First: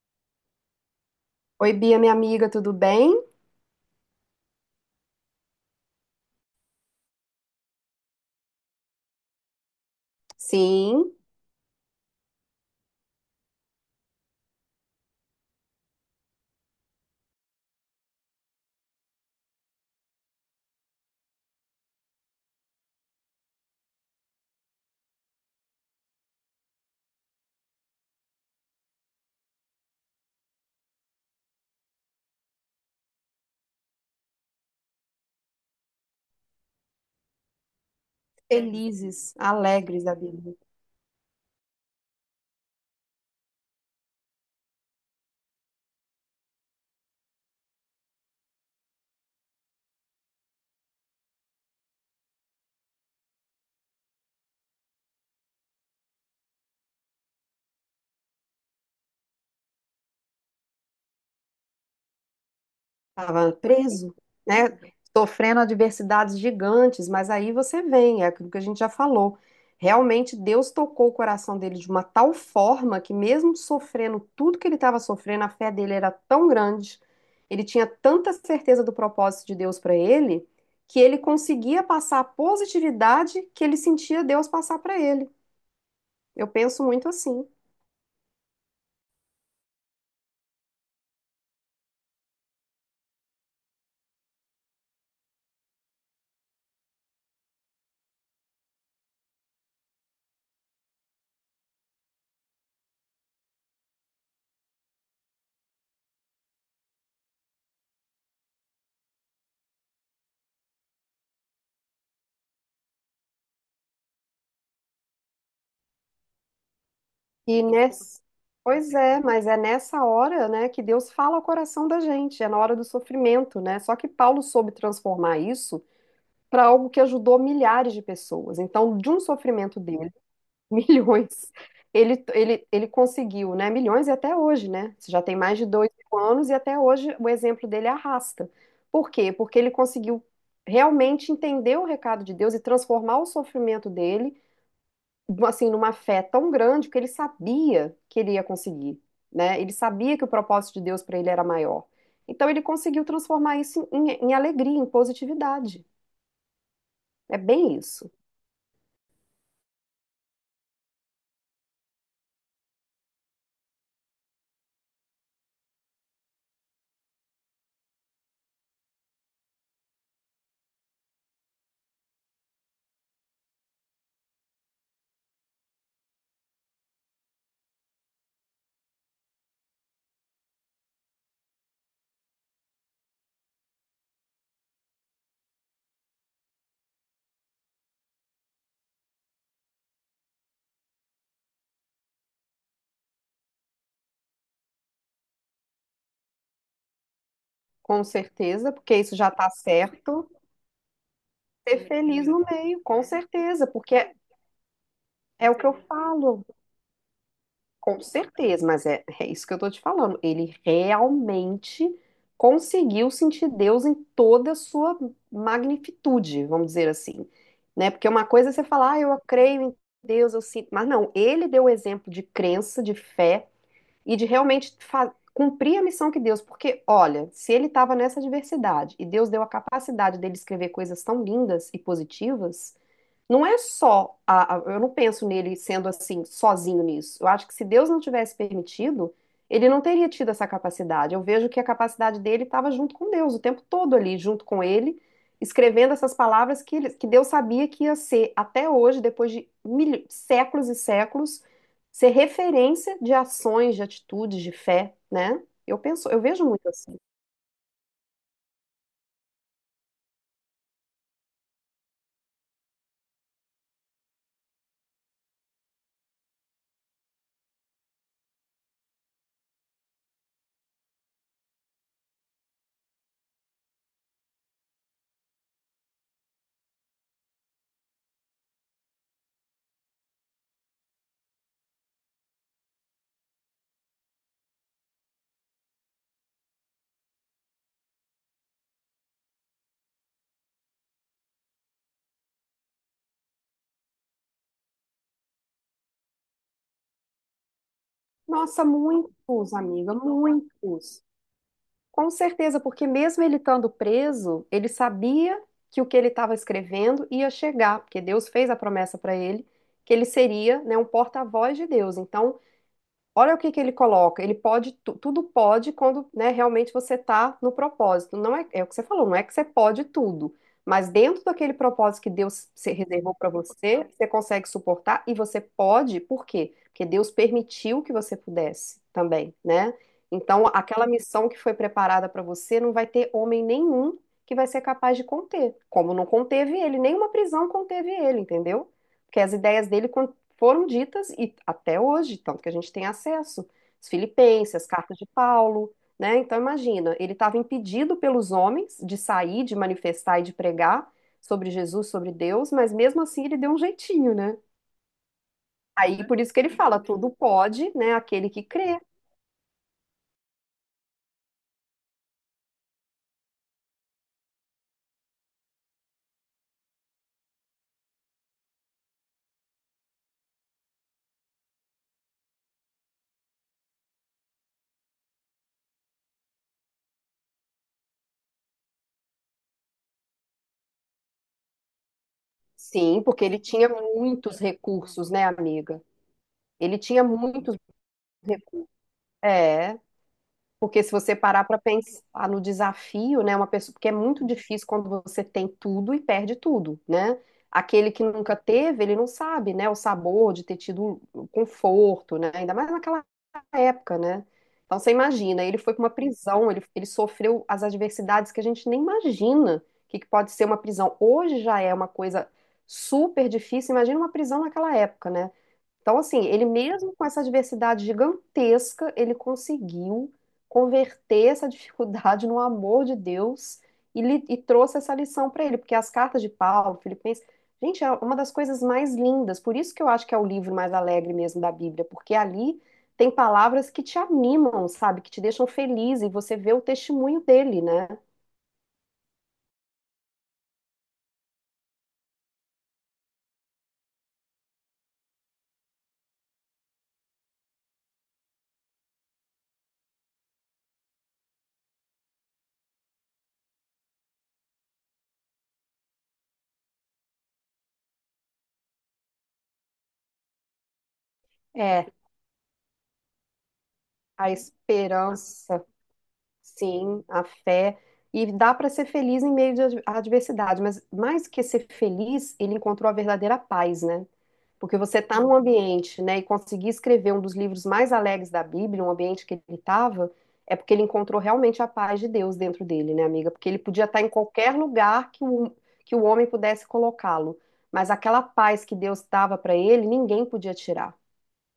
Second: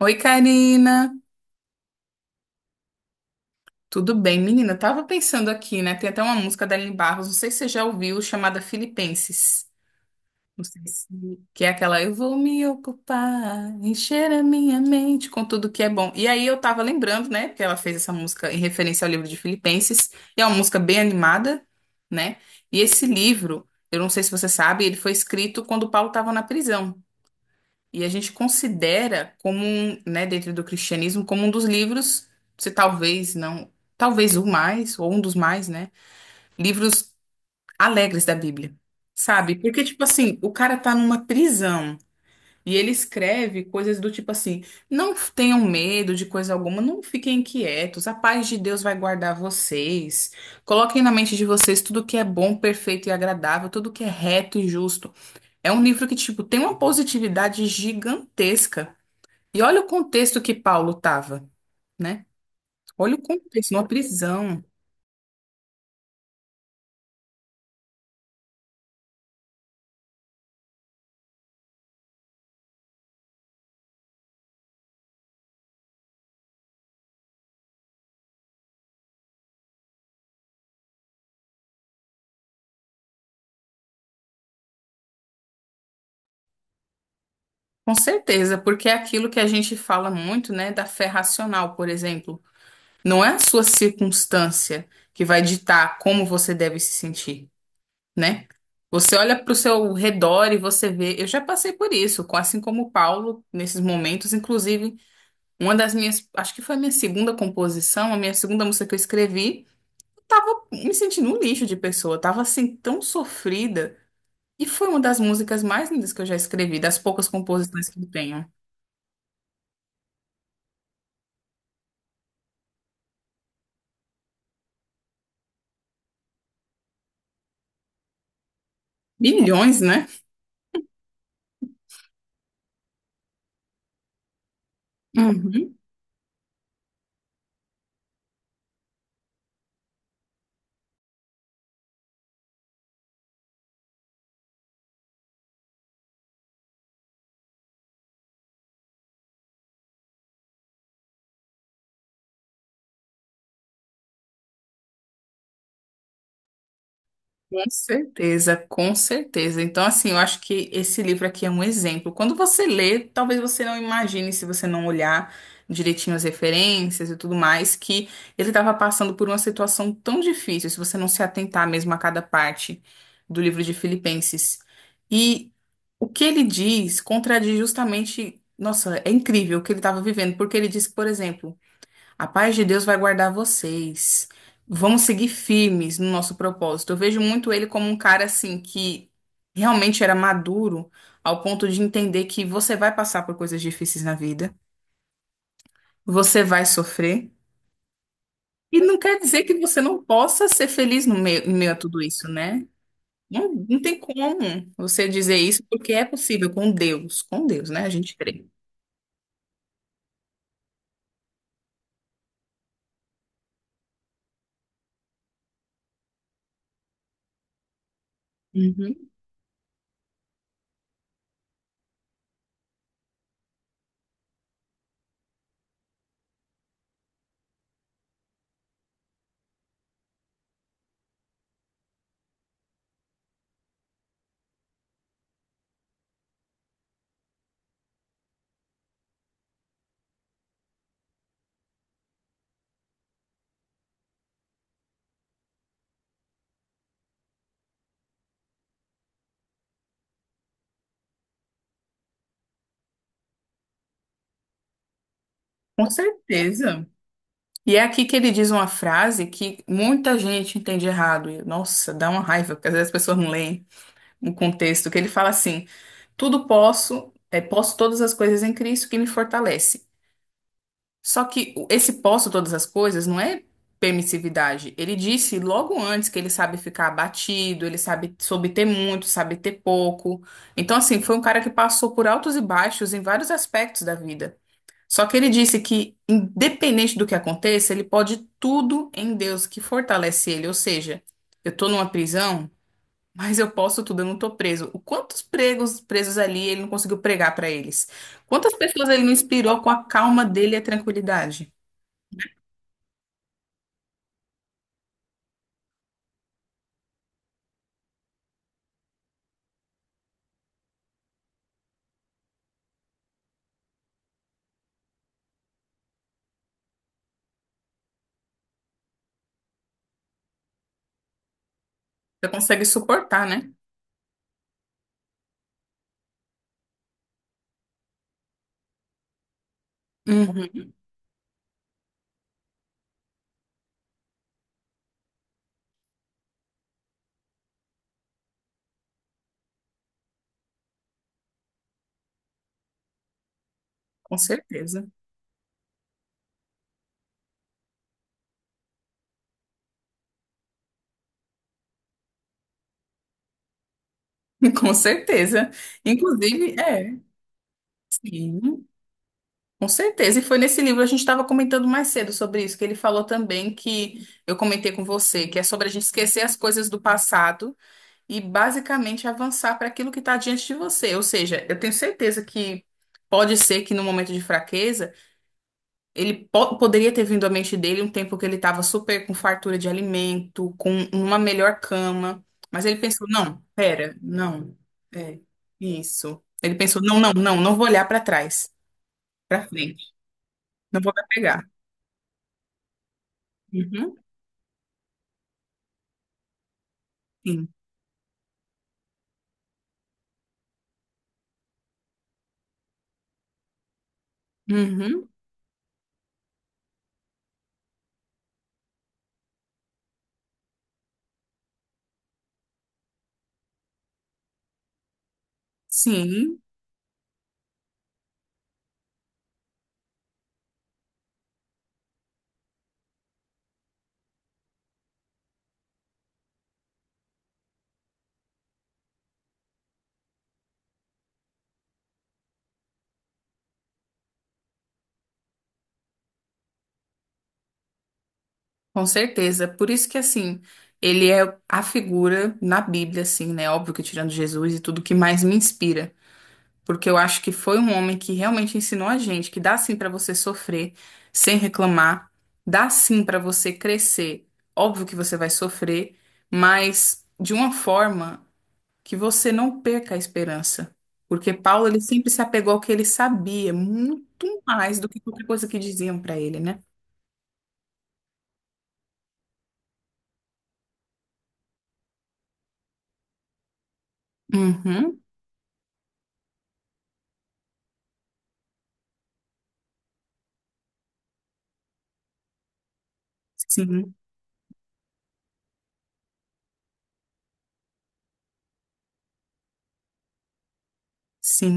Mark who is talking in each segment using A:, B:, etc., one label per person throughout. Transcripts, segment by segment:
A: Oi, Karina.
B: Oi, Bia, minha amiga, tudo bem?
A: Tudo bem, menina? Eu tava pensando aqui, né? Tem até uma música da Aline Barros, não sei se você já ouviu, chamada Filipenses. Não sei se...
B: Sim,
A: Que é aquela, eu vou me ocupar, encher a minha mente com tudo que é bom. E aí eu tava lembrando, né? Que ela fez essa música em referência ao livro de Filipenses. E é uma música bem animada, né? E esse livro, eu não sei se você sabe, ele foi escrito quando o Paulo estava na prisão. E a gente considera como, né, dentro do cristianismo, como um dos livros, se talvez não, talvez o mais, ou um dos mais, né, livros alegres da Bíblia.
B: felizes,
A: Sabe? Porque, tipo
B: alegres da
A: assim, o
B: vida.
A: cara tá numa prisão e ele escreve coisas do tipo assim: não tenham medo de coisa alguma, não fiquem inquietos, a paz de Deus vai guardar vocês. Coloquem na mente de vocês tudo que é bom, perfeito e agradável, tudo que é reto e justo. É um livro que, tipo, tem uma positividade gigantesca. E olha o contexto que Paulo estava, né? Olha o
B: Estava
A: contexto, uma
B: preso,
A: prisão.
B: né? Sofrendo adversidades gigantes, mas aí você vem, é aquilo que a gente já falou. Realmente Deus tocou o coração dele de uma tal forma que, mesmo sofrendo tudo que ele estava sofrendo, a fé dele era tão grande, ele tinha tanta certeza do propósito de Deus para ele, que ele conseguia passar a positividade que ele sentia Deus passar para ele. Eu penso muito assim.
A: Com certeza, porque é aquilo que a gente fala muito, né, da fé racional, por exemplo. Não é a sua circunstância que vai ditar como você deve se sentir, né? Você olha para o seu redor e você vê. Eu já passei por isso, assim como o Paulo, nesses momentos. Inclusive, uma das minhas. Acho que foi a minha segunda composição, a minha segunda música que eu escrevi. Eu tava me sentindo um lixo de pessoa. Eu tava assim, tão sofrida. E foi uma das músicas mais lindas que eu já escrevi, das poucas
B: E
A: composições que eu
B: nesse...
A: tenho.
B: Pois é, mas é nessa hora, né, que Deus fala ao coração da gente, é na hora do sofrimento, né? Só que Paulo soube transformar isso para algo que ajudou milhares de pessoas. Então, de um
A: Milhões,
B: sofrimento
A: né?
B: dele, milhões, ele conseguiu, né? Milhões e até hoje, né? Isso já tem mais de
A: Uhum.
B: 2000 anos e até hoje o exemplo dele arrasta. Por quê? Porque ele conseguiu realmente entender o recado de Deus e transformar o sofrimento dele assim, numa fé tão grande que ele sabia que ele ia conseguir, né? Ele sabia que o propósito de Deus para ele era maior. Então ele conseguiu transformar isso em alegria, em positividade. É
A: Com
B: bem isso,
A: certeza, com certeza. Então, assim, eu acho que esse livro aqui é um exemplo. Quando você lê, talvez você não imagine, se você não olhar direitinho as referências e tudo mais, que ele estava passando por uma situação tão difícil, se você não se atentar mesmo a cada parte do livro de Filipenses. E o que ele diz contradiz justamente, nossa, é incrível o que ele estava vivendo, porque ele diz, por exemplo, a paz de Deus vai guardar vocês. Vamos seguir firmes no nosso propósito. Eu vejo muito ele como um cara assim que realmente era maduro ao ponto de entender que você vai passar por coisas difíceis na vida, você vai sofrer.
B: com certeza,
A: E
B: porque
A: não
B: isso
A: quer
B: já
A: dizer
B: está
A: que você não
B: certo.
A: possa ser feliz no meio, em meio a
B: Ser
A: tudo
B: feliz
A: isso,
B: no
A: né?
B: meio, com
A: Não,
B: certeza,
A: não
B: porque
A: tem
B: é,
A: como você dizer
B: é o
A: isso,
B: que eu
A: porque é
B: falo.
A: possível com Deus, né? A
B: Com
A: gente crê.
B: certeza, mas é, é isso que eu tô te falando. Ele realmente conseguiu sentir Deus em toda a sua magnitude, vamos dizer assim, né? Porque uma coisa é você falar, ah,
A: Uhum.
B: eu creio em Deus, eu sinto, mas não, ele deu o exemplo de crença, de fé e de realmente cumprir a missão que Deus, porque olha, se ele estava nessa adversidade e Deus deu a capacidade dele escrever coisas tão lindas e positivas, não é só eu não penso nele sendo assim, sozinho nisso. Eu acho que se Deus não tivesse permitido, ele não teria tido essa capacidade. Eu vejo que a capacidade dele estava junto com Deus, o tempo todo ali, junto com ele, escrevendo essas palavras que, que Deus sabia que ia ser, até hoje, depois de séculos e séculos, ser referência de ações, de atitudes, de fé, né? Eu
A: Com
B: penso, eu vejo muito
A: certeza.
B: assim.
A: E é aqui que ele diz uma frase que muita gente entende errado. E, nossa, dá uma raiva, porque às vezes as pessoas não leem o contexto, que ele fala assim: tudo posso, posso todas as coisas em Cristo que me fortalece. Só que esse posso todas as coisas não é permissividade. Ele disse logo antes que ele sabe ficar abatido, ele soube ter muito, sabe ter pouco. Então, assim, foi um cara que passou por altos e baixos em vários aspectos da vida. Só que ele disse que, independente do que aconteça, ele pode tudo em Deus que fortalece ele. Ou seja, eu estou numa prisão, mas eu posso tudo, eu não estou preso. O Quantos pregos presos ali ele não conseguiu pregar para eles? Quantas
B: Nossa,
A: pessoas ele não
B: muitos,
A: inspirou com a
B: amiga,
A: calma dele e a
B: muitos.
A: tranquilidade?
B: Com certeza, porque mesmo ele estando preso, ele sabia que o que ele estava escrevendo ia chegar, porque Deus fez a promessa para ele que ele seria, né, um porta-voz de Deus. Então, olha o que que ele coloca. Ele pode, tudo pode quando, né, realmente você está no propósito. Não é, é o que você falou, não é que você pode tudo, mas dentro daquele propósito que
A: Você
B: Deus
A: consegue
B: se reservou
A: suportar,
B: para
A: né?
B: você, você consegue suportar e você pode, por quê? Porque Deus permitiu que você pudesse também, né? Então,
A: Uhum,
B: aquela missão que foi preparada para você não vai ter homem nenhum que vai ser capaz de conter, como não conteve ele, nenhuma prisão conteve ele, entendeu? Porque as ideias dele foram ditas e até hoje, tanto que a gente tem acesso, os
A: com
B: Filipenses, as
A: certeza.
B: cartas de Paulo, né? Então imagina, ele estava impedido pelos homens de sair, de manifestar e de pregar sobre Jesus, sobre Deus, mas mesmo assim ele deu um jeitinho, né?
A: Com certeza.
B: Aí por isso que ele
A: Inclusive,
B: fala, tudo pode, né, aquele que
A: sim.
B: crê.
A: Com certeza, e foi nesse livro, a gente estava comentando mais cedo sobre isso, que ele falou também que eu comentei com você, que é sobre a gente esquecer as coisas do passado e basicamente avançar para aquilo que está diante de você. Ou seja, eu tenho certeza que pode ser que no momento de fraqueza, ele poderia ter vindo à mente dele um tempo que ele estava super com fartura de alimento, com uma melhor cama, mas ele
B: Sim,
A: pensou:
B: porque ele
A: não,
B: tinha
A: pera,
B: muitos
A: não,
B: recursos,
A: é
B: né, amiga?
A: isso. Ele
B: Ele
A: pensou: não,
B: tinha
A: não, não,
B: muitos,
A: não vou olhar para trás, para
B: é,
A: frente, não
B: porque se
A: vou me
B: você
A: apegar.
B: parar para pensar no desafio, né, uma pessoa, porque é
A: Uhum,
B: muito difícil quando você tem tudo e perde tudo, né?
A: sim.
B: Aquele que nunca teve, ele não sabe, né, o sabor de ter tido o conforto, né? Ainda mais naquela época, né? Então você
A: Uhum,
B: imagina, ele foi para uma prisão, ele sofreu as adversidades que a gente nem imagina o que, que pode ser uma prisão. Hoje já é uma coisa super difícil, imagina uma prisão naquela época, né? Então, assim,
A: sim,
B: ele mesmo com essa adversidade gigantesca, ele conseguiu converter essa dificuldade no amor de Deus e trouxe essa lição para ele, porque as cartas de Paulo, Filipenses, gente, é uma das coisas mais lindas. Por isso que eu acho que é o livro mais alegre mesmo da Bíblia, porque ali tem palavras que te animam, sabe, que te deixam feliz e você vê o testemunho dele, né?
A: com certeza. Por isso que, assim, ele é a figura na Bíblia, assim, né? Óbvio que tirando Jesus e tudo que mais me inspira. Porque eu acho que foi um homem que realmente ensinou a gente que dá sim pra você sofrer sem reclamar, dá sim pra você crescer. Óbvio que você vai sofrer, mas de uma forma que você não perca a esperança. Porque Paulo, ele
B: É,
A: sempre se apegou ao que ele sabia,
B: a
A: muito mais do que qualquer coisa que
B: esperança.
A: diziam pra ele, né?
B: Sim, a fé. E dá para ser feliz em meio de à adversidade, mas mais que ser feliz, ele encontrou a verdadeira paz, né? Porque você
A: Uhum,
B: está num ambiente, né, e conseguir escrever um dos livros mais alegres da Bíblia, um ambiente que ele estava, é porque ele encontrou realmente a paz de Deus dentro dele, né, amiga? Porque ele podia
A: sim,
B: estar em qualquer lugar que o homem pudesse colocá-lo, mas aquela paz que Deus dava para ele, ninguém podia tirar.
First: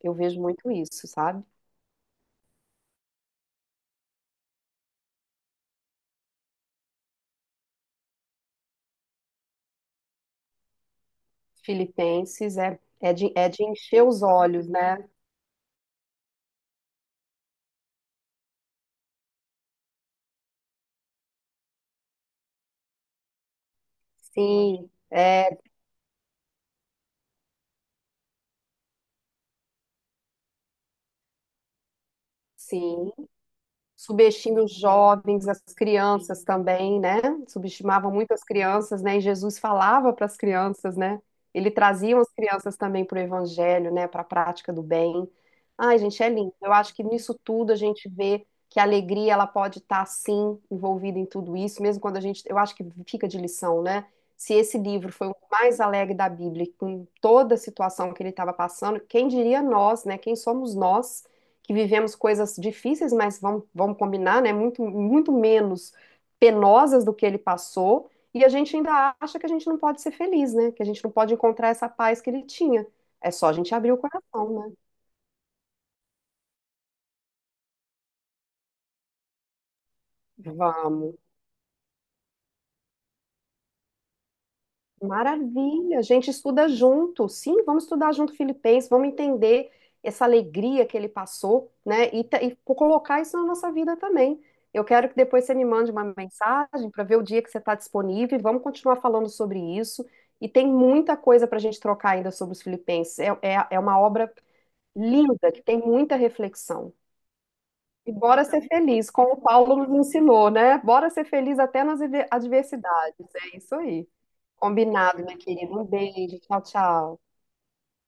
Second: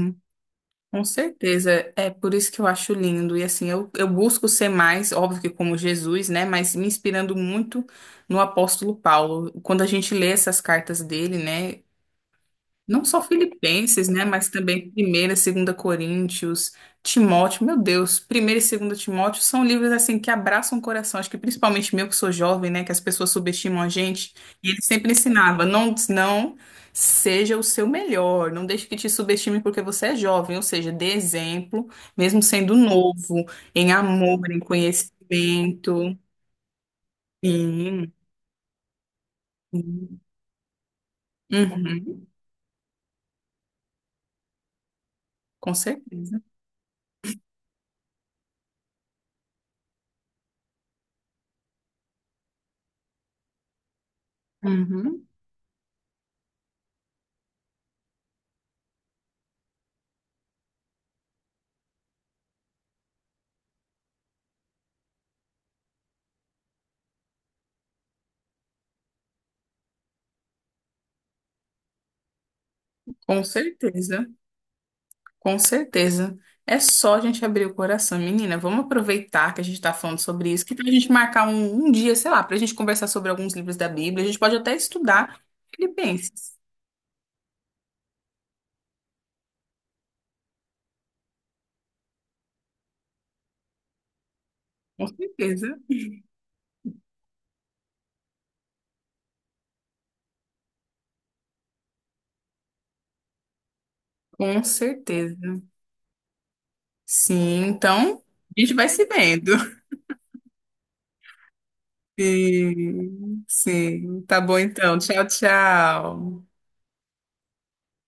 B: Eu vejo muito
A: com
B: isso, sabe?
A: certeza. É por isso que eu acho lindo. E assim, eu busco ser mais, óbvio que como Jesus, né? Mas me inspirando muito no apóstolo Paulo. Quando a gente lê essas cartas dele, né?
B: Filipenses é,
A: Não só
B: é de encher
A: Filipenses,
B: os
A: né? Mas
B: olhos,
A: também
B: né?
A: Primeira Segunda Coríntios, Timóteo, meu Deus, Primeira e Segunda Timóteo são livros assim que abraçam o coração. Acho que principalmente meu que sou jovem, né? Que as pessoas subestimam a gente. E ele
B: Sim,
A: sempre
B: é,
A: ensinava, não, não seja o seu melhor, não deixe que te subestime porque você é jovem, ou seja, dê exemplo, mesmo sendo
B: sim.
A: novo, em amor, em
B: Subestima os jovens, as
A: conhecimento.
B: crianças também, né? Subestimavam
A: Sim.
B: muito as crianças, né? E Jesus falava
A: Sim.
B: para as crianças, né? Ele trazia
A: Uhum.
B: as crianças também para o evangelho, né? Para a prática do bem.
A: Com
B: Ai, gente, é
A: certeza.
B: lindo. Eu acho que nisso tudo a gente vê que a alegria ela pode estar sim envolvida em tudo isso, mesmo quando a gente, eu acho que fica de lição, né? Se esse livro
A: Uhum.
B: foi o mais alegre da Bíblia, com toda a situação que ele estava passando, quem diria nós, né? Quem somos nós? Que vivemos coisas difíceis, mas vamos, vamos combinar, né? Muito, muito menos penosas do que ele passou. E a gente ainda acha que a gente não pode ser feliz, né? Que a gente não pode encontrar essa paz que ele tinha. É
A: Com
B: só a gente abrir o
A: certeza.
B: coração, né?
A: Com certeza. É só a gente abrir o coração. Menina, vamos aproveitar que a gente está falando sobre isso, que para a gente
B: Vamos.
A: marcar um dia, sei lá, para a gente conversar sobre alguns livros da Bíblia. A gente pode até estudar
B: Maravilha, a gente
A: Filipenses.
B: estuda junto. Sim, vamos estudar junto Filipenses, vamos entender essa alegria que ele passou, né? E colocar isso na nossa vida também. Eu
A: Com
B: quero que depois você me
A: certeza.
B: mande uma mensagem para ver o dia que você está disponível. E vamos continuar falando sobre isso. E tem muita coisa para a gente trocar ainda sobre os Filipenses. É, é, é uma obra
A: Com
B: linda,
A: certeza.
B: que tem muita reflexão.
A: Sim,
B: E
A: então
B: bora
A: a
B: ser
A: gente vai se
B: feliz, como o
A: vendo.
B: Paulo nos ensinou, né? Bora ser feliz até nas adversidades.
A: Sim,
B: É isso aí.
A: sim. Tá bom então.
B: Combinado,
A: Tchau,
B: minha querida. Um beijo.
A: tchau.
B: Tchau, tchau.